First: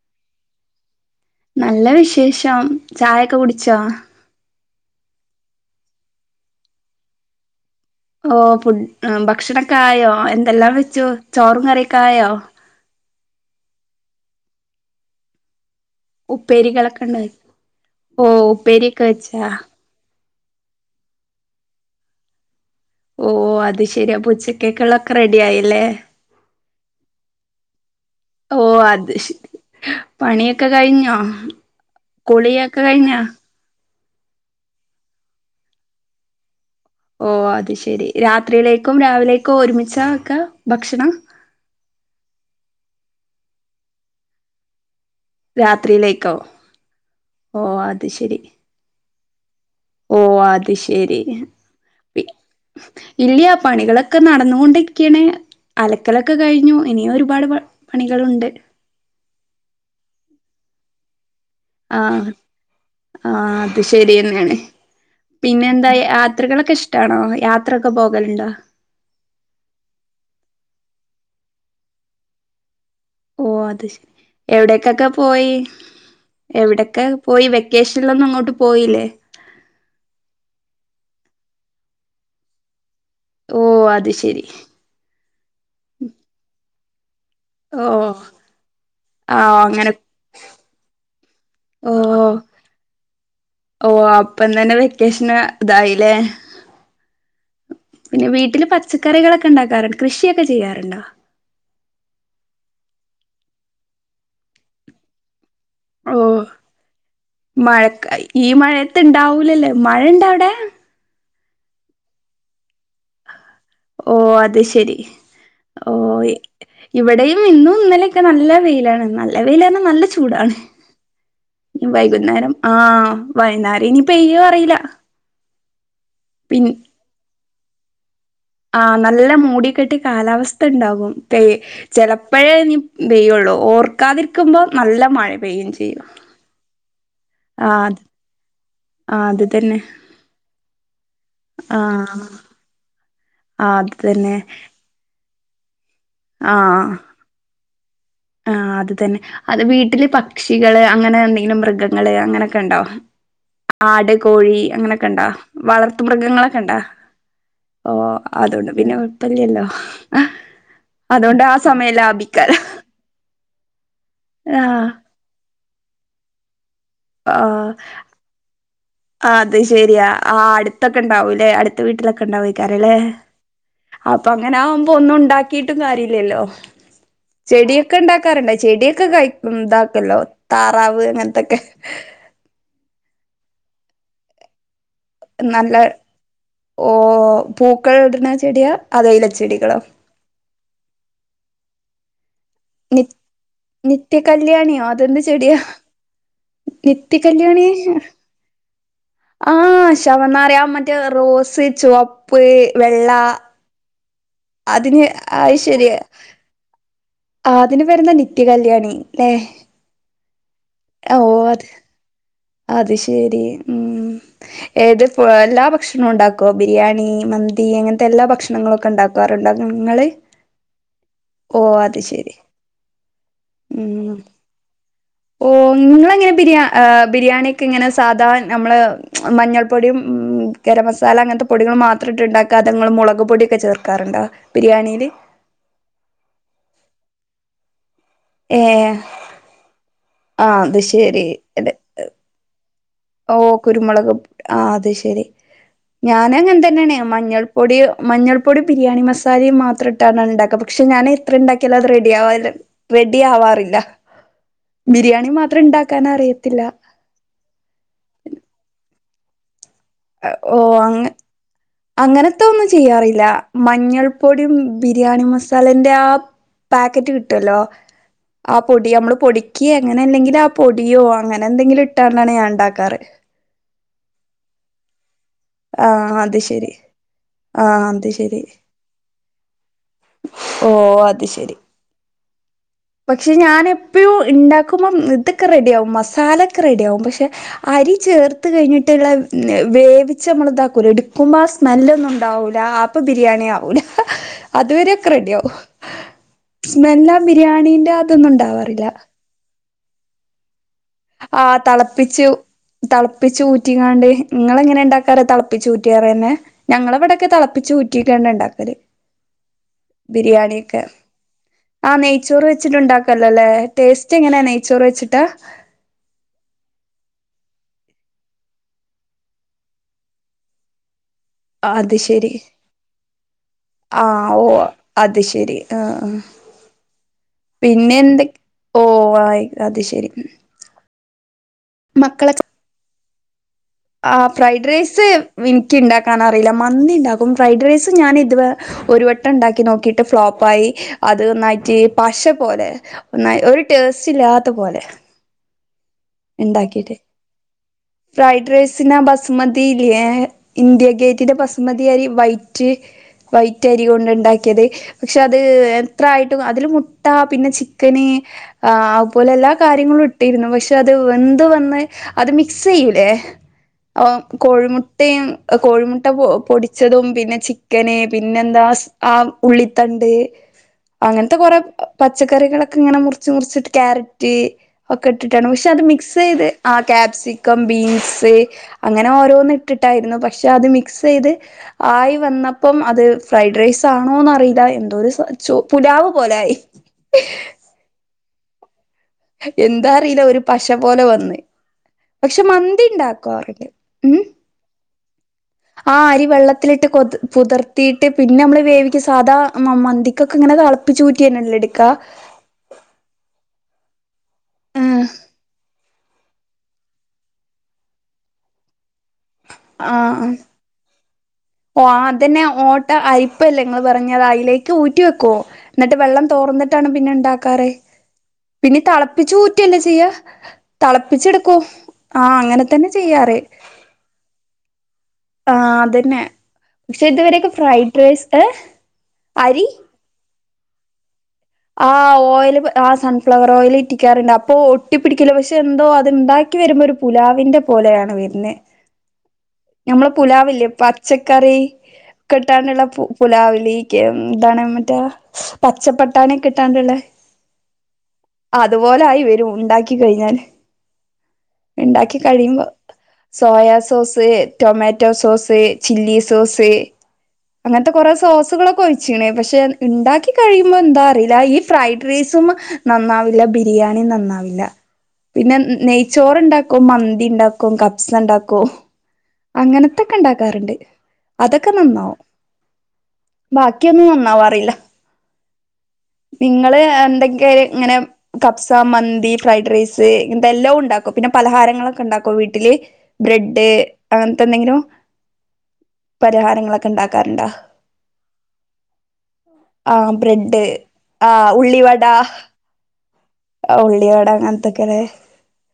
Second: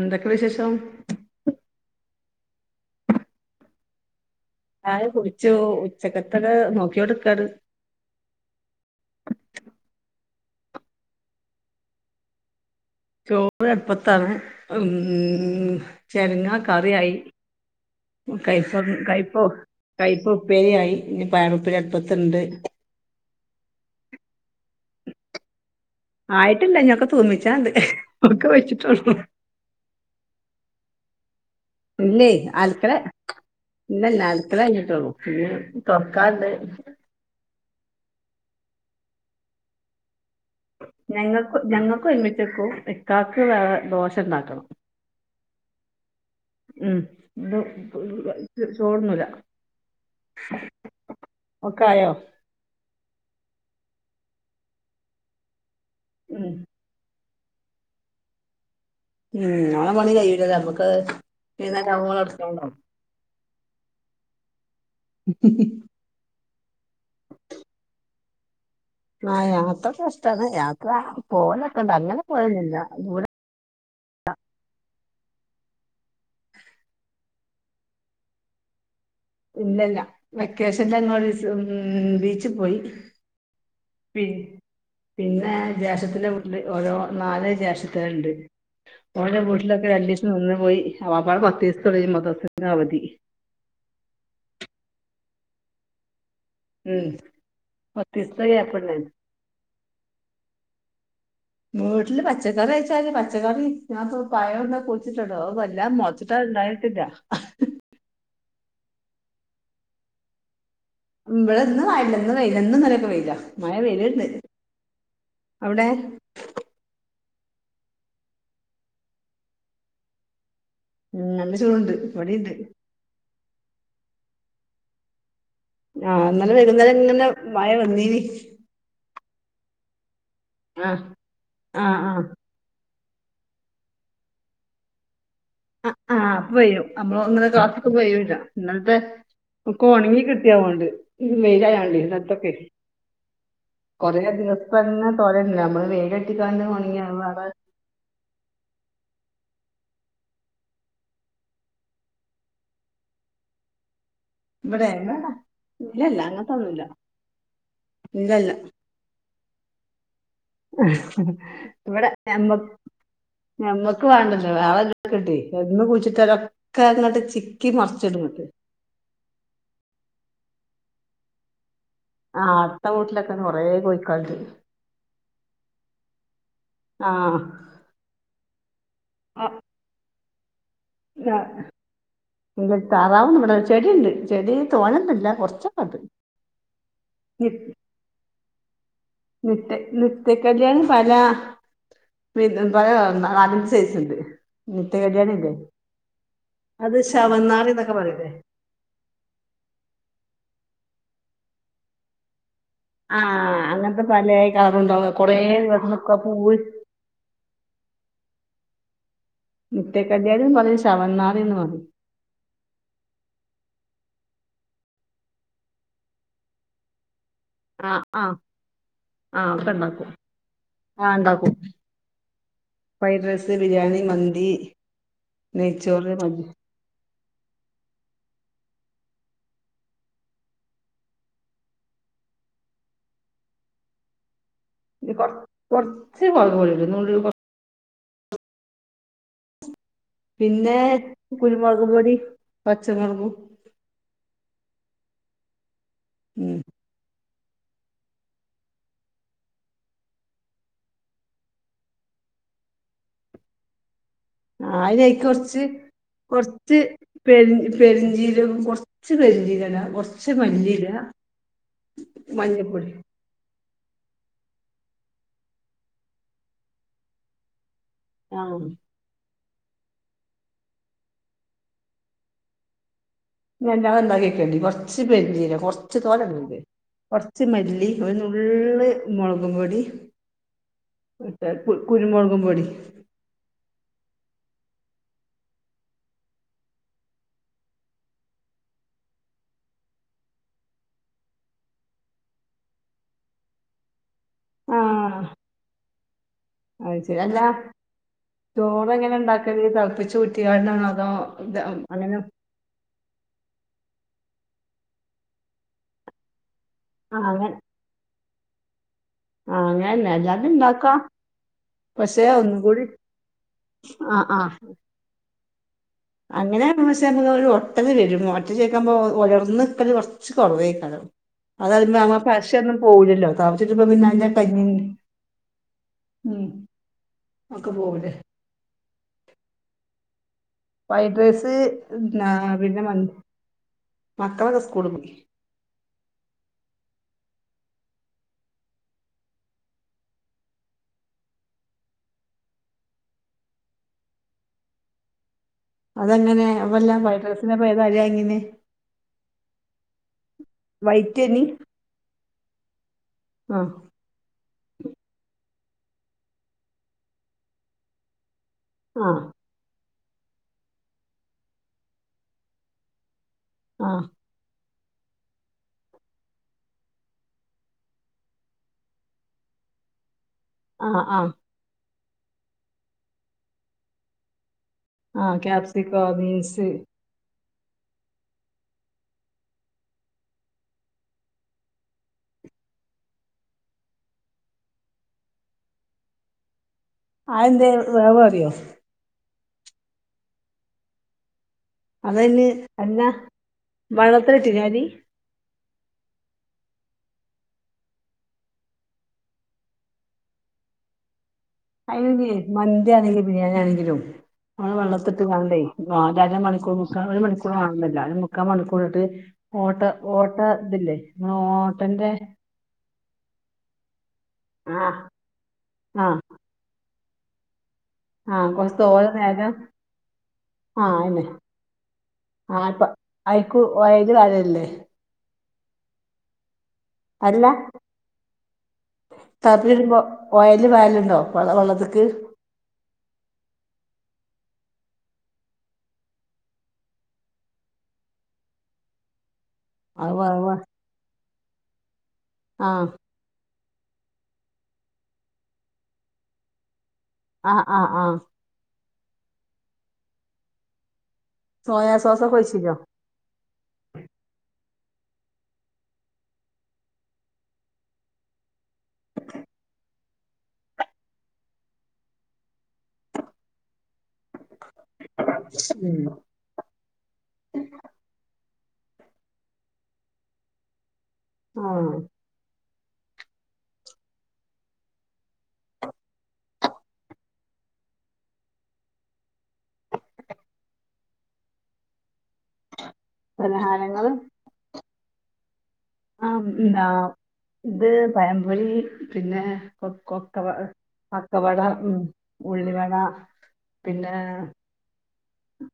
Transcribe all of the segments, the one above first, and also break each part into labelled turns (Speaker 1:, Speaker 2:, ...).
Speaker 1: എന്തൊക്കെ വിശേഷം?
Speaker 2: നല്ല വിശേഷം, ചായൊക്കെ കുടിച്ചോ?
Speaker 1: ചായ കുടിച്ചു, ഉച്ചക്കത്തത് നോക്കിയോണ്ട്ക്കാണ്.
Speaker 2: ഓഹ്, ഫുഡ് ഏഹ് ഭക്ഷണൊക്കായോ എന്തെല്ലാം വെച്ചു. ചോറും കറീ ഒക്കായോ?
Speaker 1: ചോറ് അട്പത്താണ്. ഉം ചെരങ്ങ കറി
Speaker 2: ഉപ്പേരികളൊക്കെ
Speaker 1: ആയി.
Speaker 2: ഉണ്ടായി ഓ
Speaker 1: കൈപ
Speaker 2: ഉപ്പേരിയൊക്കെ
Speaker 1: കൈപ
Speaker 2: വെച്ചാ
Speaker 1: കൈപ്പ ഉപ്പേരി ആയി, ഇനി പയറ് ഉപ്പേരി അടുപ്പത്ത്ണ്ട്.
Speaker 2: ഓഹ് അത് ശരി അപ്പൊ ഉച്ചത്തേക്ക്ള്ളൊക്കെ റെഡിയായില്ലേ
Speaker 1: ആയിട്ടില്ല ഞൊക്കെ തൂമിച്ചാണ്ട്. ഒക്കെ
Speaker 2: ഓ അത്
Speaker 1: വെച്ചിട്ടുള്ളൂ
Speaker 2: ശരി പണിയൊക്കെ കഴിഞ്ഞോ?
Speaker 1: ഇല്ലേ
Speaker 2: കുളിയൊക്കെ
Speaker 1: അലക്കല്
Speaker 2: കഴിഞ്ഞോ
Speaker 1: ഇല്ലല്ല അലക്കല് കഞ്ഞിട്ടുള്ളു പിന്നെ തുറക്കാണ്ട്
Speaker 2: ഓ അത് ശെരി രാത്രിയിലേക്കും രാവിലേക്ക ഒരുമിച്ചാ വേക്ക ഭക്ഷ
Speaker 1: ഞങ്ങക്കു ഞങ്ങക്കുംഉമ്മച്ചിയ്ക്കും ഇക്കാക്ക് വേറെ ദോശ ഉണ്ടാക്കണം
Speaker 2: രാത്രിയിലേക്കോ
Speaker 1: ഉം
Speaker 2: ഓ അത് ശെരി
Speaker 1: ഇത് ചോറ് ഉണ്ണൂല
Speaker 2: ഓ അത് ശരി
Speaker 1: ആയോ
Speaker 2: പി ഇല്യ പണികളൊക്കെ നടന്നുകൊണ്ടിരിക്കാണ് അലക്കലൊക്കെ
Speaker 1: ഉം
Speaker 2: കഴിഞ്ഞു ഇനിയൊരു ഒരുപാട് പ പണികളുണ്ട്
Speaker 1: ഉം നമ്മുടെ പണി കഴിലല്ലോ നമ്മുക്ക്
Speaker 2: ആഹ്
Speaker 1: വൈകുന്നേരം [unintelligible]
Speaker 2: ആഹ് അത് ശരിയന്നെയാണ് പിന്നെ എന്താ യാ യാത്രകളൊക്കെ ഇഷ്ടമാണോ യാത്രയക്കെ പോകലുണ്ടോ
Speaker 1: ആഹ് യാത്രൊക്കെ ഇഷ്ടാണ് യാത്ര പോകലൊക്കെണ്ട് അങ്ങനെ പോയിന്നില്ല ദൂരെ
Speaker 2: ഓ അത് ശരി എവിടക്കൊക്കെ പോയി എവിടക്കെ പോയി വെക്കേഷനിലൊന്നും അങ്ങോട്ട് പോയില്ലേ
Speaker 1: ഇല്ലല്ല വെക്കേഷൻന്റന്നു ഒരീസം ഉം ബീച്ചിൽ പോയി
Speaker 2: ഓ അ
Speaker 1: പി പിന്നെ ജാസത്തിന്റെ വീട്ടിൽ ഓരോ നാല്
Speaker 2: ഓ
Speaker 1: ജാസക്കാരുണ്ട് ഓന്റെ
Speaker 2: ആഹ് അങ്ങനെ
Speaker 1: വീട്ടിലക്കെ രണ്ടീസം ഇന്ന് പോയി ആകപാടെ പത്ത്
Speaker 2: ഓ
Speaker 1: ദിവസത്ത മൊത്തത്തിൽ ഉള്ള അവധി
Speaker 2: ഓ അപ്പൊ തന്നെ വെക്കേഷന് ഇതായില്ലേ
Speaker 1: ഉം
Speaker 2: പിന്നെ
Speaker 1: പത്തീസത്തെ
Speaker 2: വീട്ടില്
Speaker 1: ഗ്യാപ്പ്ണ്ടായിന്
Speaker 2: പച്ചക്കറികളൊക്കെ ഉണ്ടാക്കാറുണ്ട് കൃഷിയൊക്കെ ചെയ്യാറുണ്ടോ
Speaker 1: വീട്ടില് പച്ചക്കറി ചോയിച്ചാല് പച്ചക്കറി ഞാനിപ്പോ പയർ വെ ച്ചിട്ടൊണ്ടോ അത് എല്ല മൊളച്ചിട്ടൊ ഉണ്ടായിട്ടില്ല
Speaker 2: മഴക്കായി ഈ മഴയത്ത് ഇണ്ടാവൂലല്ല മഴ ഇണ്ട അവിടെ
Speaker 1: ഇവിടെ ഇന്ന് മഴയില്ല ഇന്ന് വെയില ഇന്നും ഇന്നലെക്ക വെയില മഴ
Speaker 2: ഓ
Speaker 1: വെയിലുണ്ട്
Speaker 2: അത് ശരി
Speaker 1: അവിടെ
Speaker 2: ഓ ഇവിടെയും ഇന്നും ഇന്നലെയൊക്കെ നല്ല വെയിലാണ് നല്ല വെയിലന്ന നല്ല ചൂടാണ്
Speaker 1: ഉം നല്ല ചൂടുണ്ട് ഇവിടെണ്ട്
Speaker 2: വൈകുന്നേരം ആഹ് വൈകുന്നേരം ഇനി പെയ്യോന്നറിയില്ല
Speaker 1: ആഹ് ഇന്നലെ വെകുന്നേരം ഇങ്ങനെ മഴ വന്നീന്
Speaker 2: ആഹ് നല്ല മൂടിക്കെട്ടി കാലാവസ്ഥ
Speaker 1: ആഹ്
Speaker 2: ഉണ്ടാകും പെ
Speaker 1: ആഹ് ആഹ്
Speaker 2: ചിലപ്പഴേ ഇനി പെയ്യുള്ളൂ ഓർക്കാതിരിക്കുമ്പോ നല്ല മഴ പെയ്യും ചെയ്യും
Speaker 1: ആഹ്ഹ പെയ്യും നമ്മള് അങ്ങനെ
Speaker 2: ആഹ്
Speaker 1: കാട്ടിക്ക്
Speaker 2: അത്
Speaker 1: പെയൂല്ല ഇന്നലത്തെ
Speaker 2: ആഹ് അത് തന്നെ
Speaker 1: ക്കൊക്കെ ഉണങ്ങി കിട്ടിയതൊണ്ട് വെയിലായൊണ്ട്
Speaker 2: ആഹ്
Speaker 1: നത്തെക്കെ
Speaker 2: ആഹ് അത്
Speaker 1: കുറെേ
Speaker 2: തന്നെ
Speaker 1: ദിവസം തന്നെ തോരല്ല നമ്മള് വെയില് തട്ടിക്കാണ്ട്
Speaker 2: ആഹ്
Speaker 1: ഉണങ്ങിയാ വേറെ
Speaker 2: ആഹ് അത് തന്നെ അത് വീട്ടില് പക്ഷികള് അങ്ങനെ എന്തെങ്കിലും മൃഗങ്ങള് അങ്ങനെയൊക്കെ ഉണ്ടോ ആട് കോഴി
Speaker 1: ഇവിടെ
Speaker 2: അങ്ങനെയൊക്കെ ഉണ്ടോ വളർത്ത്
Speaker 1: ഇല്ലല്ല
Speaker 2: മൃഗങ്ങളൊക്കെ ഉണ്ടാ
Speaker 1: അങ്ങനത്തൊന്നുല്ല
Speaker 2: ഓ
Speaker 1: ഇല്ലല്ല
Speaker 2: അതണ്ട് പിന്നെ കുഴപ്പല്ലല്ലോ അതുകൊണ്ട് ആ സമയം
Speaker 1: ഇവിടെ ഞമ്മ
Speaker 2: ലാഭിക്കാലോ
Speaker 1: ഞമ്മക്ക് വേണ്ടല്ലോ
Speaker 2: ആഹ്
Speaker 1: വേറൊരു കിട്ടി എന്ന് കുഴിച്ചിട്ടാലൊക്കെ എന്നിട്ട് ചിക്കി മറിച്ചിടണ്ട്
Speaker 2: ആഹ് അത് ശരി ആഹ് അടുത്തൊക്കെ ഉണ്ടാവുംല്ലെ അടുത്ത വീട്ടിലൊക്കെ ക്കെ ഉണ്ടാവു ഈ
Speaker 1: ആഹ് അടുത്ത
Speaker 2: കരള്
Speaker 1: വീട്ടിലൊക്കെ കൊറേ
Speaker 2: അപ്പ
Speaker 1: കോഴിക്കള്ണ്ട്
Speaker 2: അങ്ങനെ ആകുമ്പോ ഒന്നും ഉണ്ടാക്കിട്ടും കാര്യല്ലല്ലോ
Speaker 1: ആഹ്
Speaker 2: ഒക്കെ ഉണ്ടാക്കാറുണ്ട് ചെടിയൊക്കെ കഴ ഇതാക്കല്ലോ താറാവ് അങ്ങനത്തൊക്കെ
Speaker 1: ഇ താറാവും ഇമ്മടെ ചെടിയ ഉണ്ട് ചെടി തോന്നേന്നും ഇ
Speaker 2: നല്ല ഓ
Speaker 1: നി
Speaker 2: പൂക്കൾ ഇടുന്ന ചെടിയാ അതോ
Speaker 1: നിത്യ
Speaker 2: ഇലച്ചെടികളോ
Speaker 1: നിത്യകല്യാണി പല വിധം
Speaker 2: നി
Speaker 1: പലകളറിൽ നാല് സെയ്‌സ്ണ്ട്
Speaker 2: നിത്യകല്യാണിയോ
Speaker 1: നിത്യ
Speaker 2: അതെന്ത്
Speaker 1: കല്യാണി അല്ലേ
Speaker 2: ചെടിയാ
Speaker 1: അത്
Speaker 2: നിത്യകല്യാണി
Speaker 1: ശവന്നാറിന്നൊക്കെ പറയിലെ
Speaker 2: ആഹ് ശവന്നാറി മറ്റേ റോസ് ചുവ പ്പ് വെൾ
Speaker 1: ആഹ് അങ്ങനത്തെ പലെ കളറുണ്ടാവും കൊറേ ദിവസം നിക്കാ ആഹ് പൂവ്
Speaker 2: ആഹ് ആതിന് പേരന്ന നിത്യ കല്യാണി ല്ലേ
Speaker 1: നിത്യക്കല്യാരിന്ന് പറിം
Speaker 2: ഓ
Speaker 1: ശവന്നാറി എന്ന്
Speaker 2: അത്
Speaker 1: പറിം
Speaker 2: അത് ശരി ഉം ഏത്പ്പോ എല്ലാ ഭക്ഷണോ ഇണ്ടാക്കോ ബിരിയാണി മന്തി തീ
Speaker 1: ആഹ്
Speaker 2: അങ്ങനത്തെ എല്ലാ
Speaker 1: ആഹ്
Speaker 2: ഭക്ഷണങ്ങളും ഒക്കെ ഉണ്ടാക്കാറുണ്ട്
Speaker 1: ആഹ് ഒക്കെ
Speaker 2: നിങ്ങള്
Speaker 1: ഇണ്ടാക്കും ആഹ് ഇണ്ടാക്കും
Speaker 2: ഓ അത് ശരി
Speaker 1: ഫ്രൈഡ്റൈസ്, ബിരിയാണി,
Speaker 2: ഉം
Speaker 1: മന്തി
Speaker 2: ഓ
Speaker 1: നെയ്ച്ചോറ്
Speaker 2: നിങ്ങളങ്ങനെ
Speaker 1: മ
Speaker 2: ബരിയാ എഹ് ബിരിയാണിയക്കെ ഇങ്ങനെ സാധാ ഞമ്മൾ മഞ്ഞൾപ്പൊടിയും ഗരം മസാല അങ്ങനത്തെ പൊടികൾ മാത്രട്ട് ഇണ്ടാക്കാഅതെങ്ങൾ മുളക് പൊടിയൊക്കെ ചേർക്കാറുണ്ടോ ബിരിയാണിയില്
Speaker 1: ഒരു കോർ കോറച്ച് മൊളക് പൊടിടുംനുൾ
Speaker 2: ഏഹ്
Speaker 1: പിന്നെ
Speaker 2: അതെ
Speaker 1: കുരുമുളക് പോടി പച്ചമുളകും
Speaker 2: ഓ കുരുമുളക് ആഹ് അത് ശെരി
Speaker 1: ഉം
Speaker 2: ഞാനങ്ങെതന്നെയാണ് മഞ്ഞൾ പൊടിയോ മഞ്ഞൾ പൊടി ബിരിയാണി മസാലയും മാത്രം ഇട്ടാണ് ഇണ്ടാക്ക പക്ഷെ ഞാൻ എത്ര ഉണ്ടാക്കിയാലോ അത് റെഡി ആവാല്ല റെഡി ആവാറില്ല
Speaker 1: ആഹ് അയിലേക്ക്
Speaker 2: ബിരിയാണി മാത്രം ഇണ്ടാക്കാൻ അറിയത്തില്ല
Speaker 1: പെര് പെരിഞ്ചീരകം കൊറച്ച് പെരിഞ്ചീരട കൊറച്ച്
Speaker 2: ഓ
Speaker 1: മല്ലി ല
Speaker 2: അങ്ങ അങ്ങനത്തെ ഒന്നും ചെയ്യാറില്ല മഞ്ഞൾ പൊടിം ബിരിയാണി മസാലന്റെ ആഹ് പാക്കറ്റ് കിട്ടുല്ലോ ആഹ് പൊടി നമ്മള് പൊടികക്കെ അങ്ങനെ എന്തല്ലെങ്കില് ആഹ് പൊടിയോ അങ്ങനെ എന്തെങ്കിലും ഇട്ടാണ്ടാണ് ഞാൻ ഇണ്ടാക്കാറ്
Speaker 1: ഞല്ലാന്താ കേൾക്കേണ്ടി കൊറച്ച് പെരി ജീരകം
Speaker 2: ആ
Speaker 1: കൊറച്ച്
Speaker 2: അത്
Speaker 1: തോനടേര്ത്
Speaker 2: ശെരി
Speaker 1: കൊറച്ച്
Speaker 2: ആ അത്
Speaker 1: മല്ലിഒരു
Speaker 2: ശെരി
Speaker 1: നുള്ള് മുളകും പൊടി
Speaker 2: ഓ അത്
Speaker 1: മറ്റേ
Speaker 2: ശെരി
Speaker 1: കു കുരുമുളകും പൊടി
Speaker 2: പക്ഷെ ഞാൻ എപ്പഴും ഇ ണ്ടാക്കുമ്പോം ഇതൊക്കെ റെഡിയ ആവും മസാലൊക്കെ റെഡിയാഉം പക്ഷെ അരി ചേർത്ത് കഴിഞ്ഞിട്ടുള്ള വേവിച്ച നമ്മള് ഇതാക്കൂലെ ഇ ടുക്കുമ്പോ ആഹ് സ്മെല്ലൊന്നുംണ്ടാവൂലാ ഇപ്പ ബിരിയാണി ആവൂല അതുവരെക്കെ
Speaker 1: ആഹ്
Speaker 2: റെഡി ആവും
Speaker 1: അത്
Speaker 2: സ്മെല്ല
Speaker 1: ശരി
Speaker 2: ആഹ്
Speaker 1: അല്ല
Speaker 2: ബിരിയാണീന്റെ അതൊന്നും ഉണ്ടാവാറില്ല
Speaker 1: തളപ്പിച്ച് ഊറ്റി ങ്ങാണ്ടനതോ
Speaker 2: ആ
Speaker 1: അതോത അങ്ങനെ
Speaker 2: തളപ്പിച്ചു തളപ്പിച്ച് ഊറ്റിങ്ങാണ്ട് ഇങ്ങളെ എങ്ങനെ ഇണ്ടാക്കാറ് തളപ്പിച്ച് ഊറ്റിയാറന്നെ ഞങ്ങളവിടൊക്കെ
Speaker 1: ആഹ് അങ്ങനെ
Speaker 2: തളപ്പിച്ചച്ച് ഊറ്റിക്കന്നെ ഇണ്ടാക്കല്
Speaker 1: ആഹ് അങ്ങനെന്നെ അല്ലാതി ഇണ്ടാക്കാ
Speaker 2: ആഹ് നെയ്ച്ചോറ് വെച്ചിട്ട്ണ്ടാക്കല്ലഅല്ലേ ടേസ്റ്റ്
Speaker 1: ആഹ്
Speaker 2: എങ്ങനാ നെയ്ച്ചോറ് വെച്ചിട്ടാ
Speaker 1: അങ്ങനെവെച്ചക്കുമ്പോ ഒരു ഒട്ടല് വരും ഒറ്റ ചേക്കുമ്പോ ഒളർന്ന്ക്കല് കോർ റച്ച് കുറവേകാരം
Speaker 2: അത്
Speaker 1: അതാകുമ്പോ
Speaker 2: ശരി
Speaker 1: പശയൊന്നും പോകൂല്ലല്ലോ തളപ്പിച്ചു ഇപ്പ പിന്നെഅയ്ന്റെ
Speaker 2: ആഹ് ഓ
Speaker 1: കഞ്ഞി
Speaker 2: അത് ശെരി ആഹ് ആഹ്
Speaker 1: ഉം ഒക്കെ
Speaker 2: പിന്നെ
Speaker 1: പോവൂലേ
Speaker 2: എന്തൊക് ഓ ആയി അത് ശെരി
Speaker 1: ഫ്രൈഡ് റൈസ്
Speaker 2: മക്കളൊക്കെ
Speaker 1: പിന്നെ മന്തി
Speaker 2: ആഹ്
Speaker 1: മക്കളൊക്കെ
Speaker 2: ഫ്രൈഡ്
Speaker 1: സ്കൂള്
Speaker 2: റൈസ്
Speaker 1: പോയി
Speaker 2: ഇനിക്ക് ഉണ്ടാക്കാൻ അറിയില്ല മന്ദി ഇണ്ടാക്കും ഫ്രൈഡ് റൈസ് ഞാൻ ഇത് വെ ഒരു വട്ടം ഇണ്ടാക്കി നോക്കിട്ട് ഫ്ലോപ്പആയി അത് ഒന്നായിട്ട് പശ പോലെ ഒന്നായി ഒരു ടെേഴസ്റ്റില്ലാത്ത പോലെ
Speaker 1: അതെങ്ങനെ
Speaker 2: ഇണ്ടാക്കിട്ട്
Speaker 1: അല്ലാം ഫൈ ഡ്രൈസിനാ പോത അര്യ വാങ്ങിന്നെ
Speaker 2: സിന ബസ്മതിലെ ഇന്ത്യ ഗേറ്റിന്റെ
Speaker 1: വൈറ്റനി
Speaker 2: ബസുമതി അരി വൈറ്റ് വൈറ്റ്
Speaker 1: ആഹ്
Speaker 2: അരി കൊണ്ട്ണ്ടാക്കി ക്കത് പക്ഷെ അത് എത്രായിട്ടും അതില് മുട്ട പിന്നെ ചിക്കന് ആഹ് അതുപോലെ എല്ലാ കാര്യങ്ങളും ഇട്ടിരുന്നു പക്ഷെ വെന്ത് വന്ന് അത് മിക്സിയ്യൂലേ
Speaker 1: ആഹ്
Speaker 2: ഓഹ്. കോഴിമുട്ടിം കോഴിമുട്ട പൊടിച്ചതും പിന്നെ ചിക്കന് പിന്നെന്താ. ആഹ് ഉള്ളിത്തണ്ട്.
Speaker 1: ആഹ് ആഹ്
Speaker 2: അങ്ങൻത്തെ കൊറെ പച്ചക്കറികളൊക്കെങ്ങനെ മുറിച്ച് മുറിച്ചിട്ട് ക്യാരറ്റ്.
Speaker 1: ആഹ്
Speaker 2: ഒക്കെട്ടിട്ടാണ് പക്ഷെ അത്
Speaker 1: ക്യാപ്സിക്കോ
Speaker 2: മിക്സെയത്
Speaker 1: ബീൻസ്
Speaker 2: ആഹ് ക്യാപ്സിക്കം ബീൻസ്. അങ്ങനെ ഓരോന്നിട്ടിട്ടായിരുന്നു പക്ഷെ അത് മിക്സൈത്. ആയി വന്നപ്പം അത് ഫ്രൈഡ് റൈസ് ആണോന്നറീല്ല എന്തോരു ച്ചോ പുലാവ് പോലായി
Speaker 1: അ എന്തെ വേവേറിയോ
Speaker 2: എന്താറീല ഒരു പശ പോല വന്ന് പക്ഷെ
Speaker 1: അതയ്ന്
Speaker 2: മന്തി
Speaker 1: അല്ല
Speaker 2: ണ്ടാക്കാറിയ ഉം
Speaker 1: വള്ളത്തിലിട്ടിനോ അരി
Speaker 2: ആഹ് അരി വെള്ളത്തിലിട്ട് കൊത് കുതർത്തീട്ട് പിന്നമ്മള് വേവിക്ക സാധാ മ മന്തി കൊക്കെങ്ങനെ തളപ്പിചൂറ്റി യെന്നെല്ല എട്
Speaker 1: അയ്നി നി മന്തിയാണെങ്കിലും ബിരിയാണിയാണെങ്കിലുംനമ്മള്
Speaker 2: ആ
Speaker 1: വള്ളത്ത്ട്ട്ങ്ങാണ്ടെയ് വാണ്ട അരമണിക്കൂർ മുക്കാ ഒരു മണിക്കൂറ് മാണന്നില്ലാ ഒര് മുക്കാ മണിക്കൂറിട്ട് ഓട്ട ഓട്ട തില്ലേ
Speaker 2: ഓഹ് ആതെന്നെ ഓട്ട അയിപ്പല്ലെ ഇങ്ങൾ പറഞ്ഞെതായി ലേക്ക്
Speaker 1: ആഹ്
Speaker 2: ഊറ്റി വെക്കൊ ന്ന്ട്ട്
Speaker 1: ആഹ്
Speaker 2: വെള്ളം തോർന്ന്ട്ടാണ് പിന്നെ ണ്ടാക്കാറ്
Speaker 1: ആഹ് കൊറച്ച്
Speaker 2: പിന്നെ
Speaker 1: തോനെ നേരം
Speaker 2: തളപ്പിച്ചൂറ്റെല്ലേ ച്ച്യ്യാ
Speaker 1: ആഹ് അയന്നെ
Speaker 2: തളപ്പിച്ച് ട്ക്കും ആഹ് അങ്ങനെ തന്നെ ചെയ്യാർ
Speaker 1: ഒയൽ പാരല്ലേ
Speaker 2: ആഹ് അതെന്നെ ക്ഷെ
Speaker 1: അല്ല
Speaker 2: ഇതുവരൊക്കേ ഫ്രൈഡ് റൈസ് ഏ അരി
Speaker 1: ഒയൽല് പാരല്ഇണ്ടോ
Speaker 2: ആഹ് ഓയല് പ ആഹ് സൺഫ്ലവറോയിൽ ഇറ്റിക്കാർണ്ട് അപ്പോ ഒട്ടിപിടിക്കില്ല പക്ഷെ എന്തോ അത് ഇണ്ടാക്കി വരുമ്പോഒര് പുലാവിൻ്റെ പോലെയാണ് വര്ന്നെ ഞമ്മള
Speaker 1: അത് വേവ്
Speaker 2: പുലാവില്ലേ പച്ചക്കറി ക്ക്ട്ടാണ്ട്ള്ള
Speaker 1: ആഹ്
Speaker 2: പു പുലാവിലീക്ക് ന്താണ് മറ്റേ പച്ചപ്പട്ടാണൃക്കെ ട്ടാണ്ട്ള്ളേ
Speaker 1: ആഹ് ആഹ് ആഹ്
Speaker 2: അത്പോലായി വരും ഇണ്ടാക്കികഴിഞാല്
Speaker 1: സോയാ
Speaker 2: ഇണ്ടാക്കി
Speaker 1: സോസൊക്കെ
Speaker 2: കഴിയുമ്പോ
Speaker 1: ഒഴിച്ചിനോ
Speaker 2: soya sauce tomato sauce chilli sauce അങ്ങൻത്ത കെറെ സോസുകളൊ കൊ ഒയ്ച്ച്ണ് പഷെ ഇണ്ടാക്കി ഇ കഴിയുമ്പോ എന്താ അറീല ഈ ഫ്രൈഡ് റൈസും നന്നാവില്ല ബിരിയാണിം നന്നാവില്ല പിന്നെ
Speaker 1: ഉം
Speaker 2: നെയ്ച്ചോറ്ണ്ടാക്കും മന്തി ണ്ടാക്കും കപ്സണ്ടാക്കും അങ്ങനത്തക്ക ണ്ടാക്കാർണ്ട് അതൊക്കെ
Speaker 1: ആഹ്
Speaker 2: നന്നാവും ബാക്കിയൊന്നും നന്നാവാറില്ല നിങ്ങള് എന്തെക്കെ ഇങ്ങനെ കപ്സ മന്തി ഫ്രൈഡ് റൈസ് ഇൻത്ത എല്ലൗണ്ടാക്കും പിന്നെ പലഹാരങ്ങളൊക്കണ്ടാക്കോ വീട്ടില് ബ്രെഡ്
Speaker 1: പലഹാരങ്ങള്
Speaker 2: അങ്ങൻത്ത എന്തേങ്കിലും
Speaker 1: ആ എന്താ
Speaker 2: പരഹാരങ്ങളൊക്കെ ണ്ടാക്കാറ്
Speaker 1: ഇത് പയം പൊരീ പിന്നെ കൊ
Speaker 2: ആഹ്
Speaker 1: കൊക്കവ
Speaker 2: ബ്രെഡ് ആഹ്
Speaker 1: പക്കവട ഉം ഉള്ളിവട
Speaker 2: ആ
Speaker 1: പിന്നെ
Speaker 2: ഉള്ളിവട അങ്ങൻതെക്കെ ലേ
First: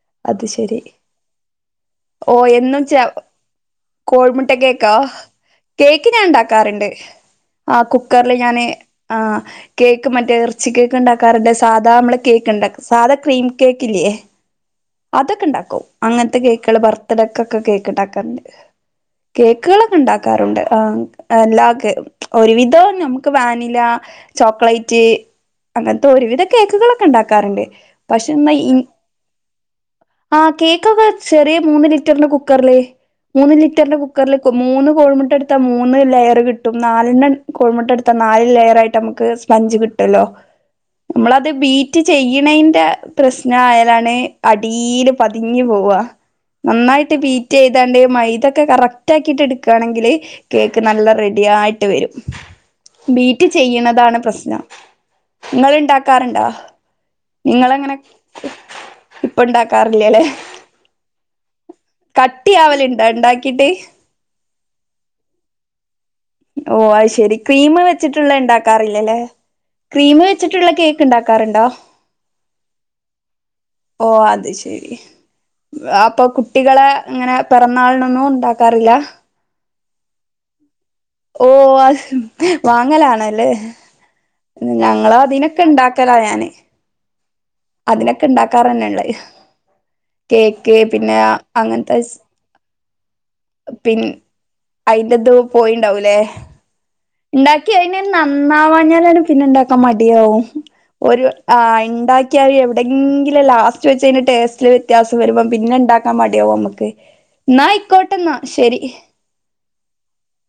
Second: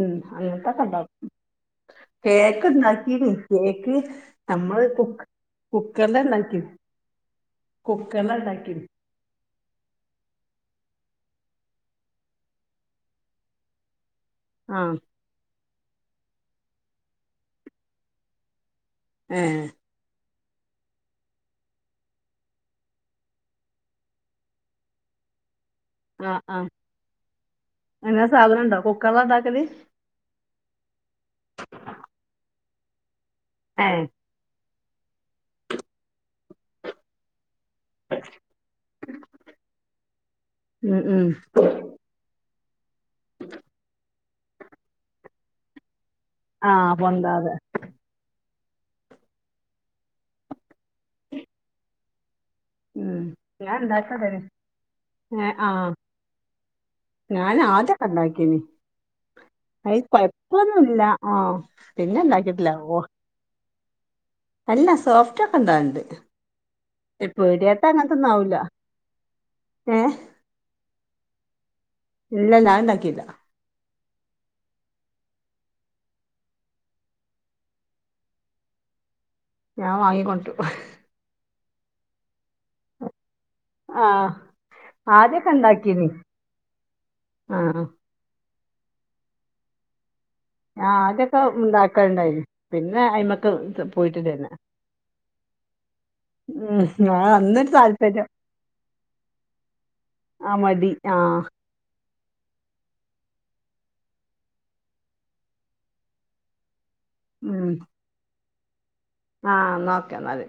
Speaker 1: ഉം അങ്ങൻത്തെക്കെ ണ്ടാക്കും
Speaker 2: ഓഹ് എന്നും ച
Speaker 1: കേക്ക്ണ്ടാക്കീന്ന് കേക്ക്
Speaker 2: കോഴിമുട്ട
Speaker 1: ഞമ്മള്
Speaker 2: കേക്കോ?
Speaker 1: കുക്ക്
Speaker 2: കേക്ക്
Speaker 1: കുക്കറില
Speaker 2: ഞാ
Speaker 1: ഉണ്ടാക്കി
Speaker 2: ണ്ടാക്കാറ്ണ്ട് ആഹ് കുക്കർല്
Speaker 1: കുക്കറില
Speaker 2: ഞാന്
Speaker 1: ഉണ്ടാക്കി
Speaker 2: ആഹ് കേക്ക് മറ്റേ എർച്ചി കേക്ക് ണ്ടാക്കാറ്ണ്ട് സാധാ മ്മള് കേക്ക്ണ്ടാ സാധാ ക്രീം കേക്ക് ഇല്ല്യേ
Speaker 1: ആഹ്
Speaker 2: അതൊക്ക ണ്ടാക്കും അങ്ങൻത്ത കേക്കെൾ ബർത്ത്ഡെക്കൊക്കെ കേക്ക് ണ്ടാക്കാറ്ണ്ട്
Speaker 1: ഏ
Speaker 2: കേക്കെൾ - ണ്ടാക്കാറുണ്ട് ആ എല്ലാക്ക് ഒരുവിധം നമുക്ക് വാനിലാ ചോക്ലേറ്റ് അങ്ങൻത്ത
Speaker 1: ആ
Speaker 2: ഒരുവിധ
Speaker 1: ആ
Speaker 2: കേക്ക് കളൊ - - ഇണ്ടാക്കാറ്ണ്ട്
Speaker 1: അങ്ങനെ
Speaker 2: പഷേ ഇന്നാ
Speaker 1: സാധനം
Speaker 2: ഇ
Speaker 1: ഉണ്ടോ കുക്കറില ഉണ്ടാക്കല്
Speaker 2: ആഹ് കേക്കൊക്കെ ചെറിയ മൂന്ന് ലിറ്റർന്റെ കുക്കർല് മൂന്ന്
Speaker 1: ഏ
Speaker 2: ലിറ്റർന്റെ കുക്കർൽ മൂന്ന് കോഴിമുട്ട എടുത്ത മൂന്ന് ലെയറ് കിട്ടും നാലണ്ണം കോഴിമുട്ട എടുത്ത നാല് ലെയർ ആയിട്ട് നമുക്ക് സ്പഞ്ച് കിട്ടല്ലോ
Speaker 1: ഉം ഉം
Speaker 2: നമ്മളത് ബീ റ്റ് ചെയ്യ്ണേന്റെ പ്രശ്നായാലാണ് അടീല് പതിഞ് പോവ
Speaker 1: ആ
Speaker 2: നന്നായിട്ട്
Speaker 1: പൊന്താതെ
Speaker 2: ബീറ്റ്യ്താണ്ട് മൈതൊക്കെ കറക്റ്റ് ആക്കിട്ട് എടുക്കാണെങ്കില് കേക്ക് നല്ല റെഡിയായിട്ട് വരും.
Speaker 1: ഉം
Speaker 2: ബീറ്റ്
Speaker 1: ഞാൻ
Speaker 2: ചെയ്യണതാണ്
Speaker 1: ഉണ്ടാക്കണ്ടേന്
Speaker 2: പ്രശ്നം
Speaker 1: ഏ ആ
Speaker 2: ഇങ്ങള് ഇണ്ടാക്കാറ്ണ്ടോ?
Speaker 1: ഞാൻ ആദ്യക്കൊ ഇണ്ടാക്കിന്.
Speaker 2: ഇപ്പൊ
Speaker 1: അയി
Speaker 2: ഉണ്ടാക്കാറില്ലല്ലേ
Speaker 1: കൊഴപ്പൊന്നുല്ല ആഹ് പിന്നെ ണ്ടാക്കിട്ടില്ല
Speaker 2: കട്ടിയാവലുണ്ടോ
Speaker 1: ഓഹ്
Speaker 2: ഉണ്ടാക്കിട്ട്
Speaker 1: അല്ല സോഫ്റ്റ്ക്കെ ഒണ്ടാവല്ണ്ട്.
Speaker 2: ഓഹ് അയി ശെരി ക്രീമ് വെച്ചിട്ടുള്ളേ ഇണ്ടാക്കാറില്ലല്ലേ
Speaker 1: ഏഹ്
Speaker 2: വെച്ചിട്ടുള്ള കേക്ക് ഇണ്ടാക്കാറുണ്ടോ?
Speaker 1: ഇല്ല ഞാ ഇണ്ടാക്കിലാ
Speaker 2: ഓഹ് അത് ശെരി അപ്പോ കുട്ടികള് ഇങ്ങനെ പെറാന്നാളിനൊന്നും ഉണ്ടാക്കാറില്ല
Speaker 1: ഞാ വാങ്ങിക്കൊണ്ട്രും
Speaker 2: ഓഹ് ആഹ് വാങ്ങലാണല്ലേ
Speaker 1: ആഹ്
Speaker 2: ഞങ്ങള് അതിനൊക്കെ ഇണ്ടാക്കലാ ഞാന്
Speaker 1: ആഹ്
Speaker 2: അതിനൊക്കെ ഇണ്ടാക്കാറന്നെള്ളേ കേക്ക്
Speaker 1: ഞാൻ
Speaker 2: പിന്നെ
Speaker 1: ആദ്യൊക്കെ
Speaker 2: അങ്ങൻത്തെ സ്
Speaker 1: ഉണ്ടാക്കലുണ്ടായിന് പിന്നെ അയിമക്ക്
Speaker 2: പിൻ
Speaker 1: പോയിട്ടില്ല പിന്നെ
Speaker 2: അയിന്റത് പോയിണ്ടാവൂലേ
Speaker 1: ഉം ഉം
Speaker 2: ഇണ്ടാക്കിയിഞ്ഞ നന്നാവാഞ്ഞാലാണ് പിന്നെ ഇണ്ടാക്കാൻ മടിയാവും.
Speaker 1: ആ മടി ആ
Speaker 2: ഒരു ആഹ് ഇണ്ടാ ക്കിയാ എവടെങ്കിലും ലാസ്റ്റ് വെച്ച് അയിന് ടെസ്റ്റില് വ്യത്യാസം വരുമ്പോം പിന്നെണ്ടാക്കാൻ മടിയവുമ്മക്ക്. ന്നായിക്കോട്ടന്നാ ശെരി.
Speaker 1: ആഹ് എന്നാ ഓക്കേ എന്നാല്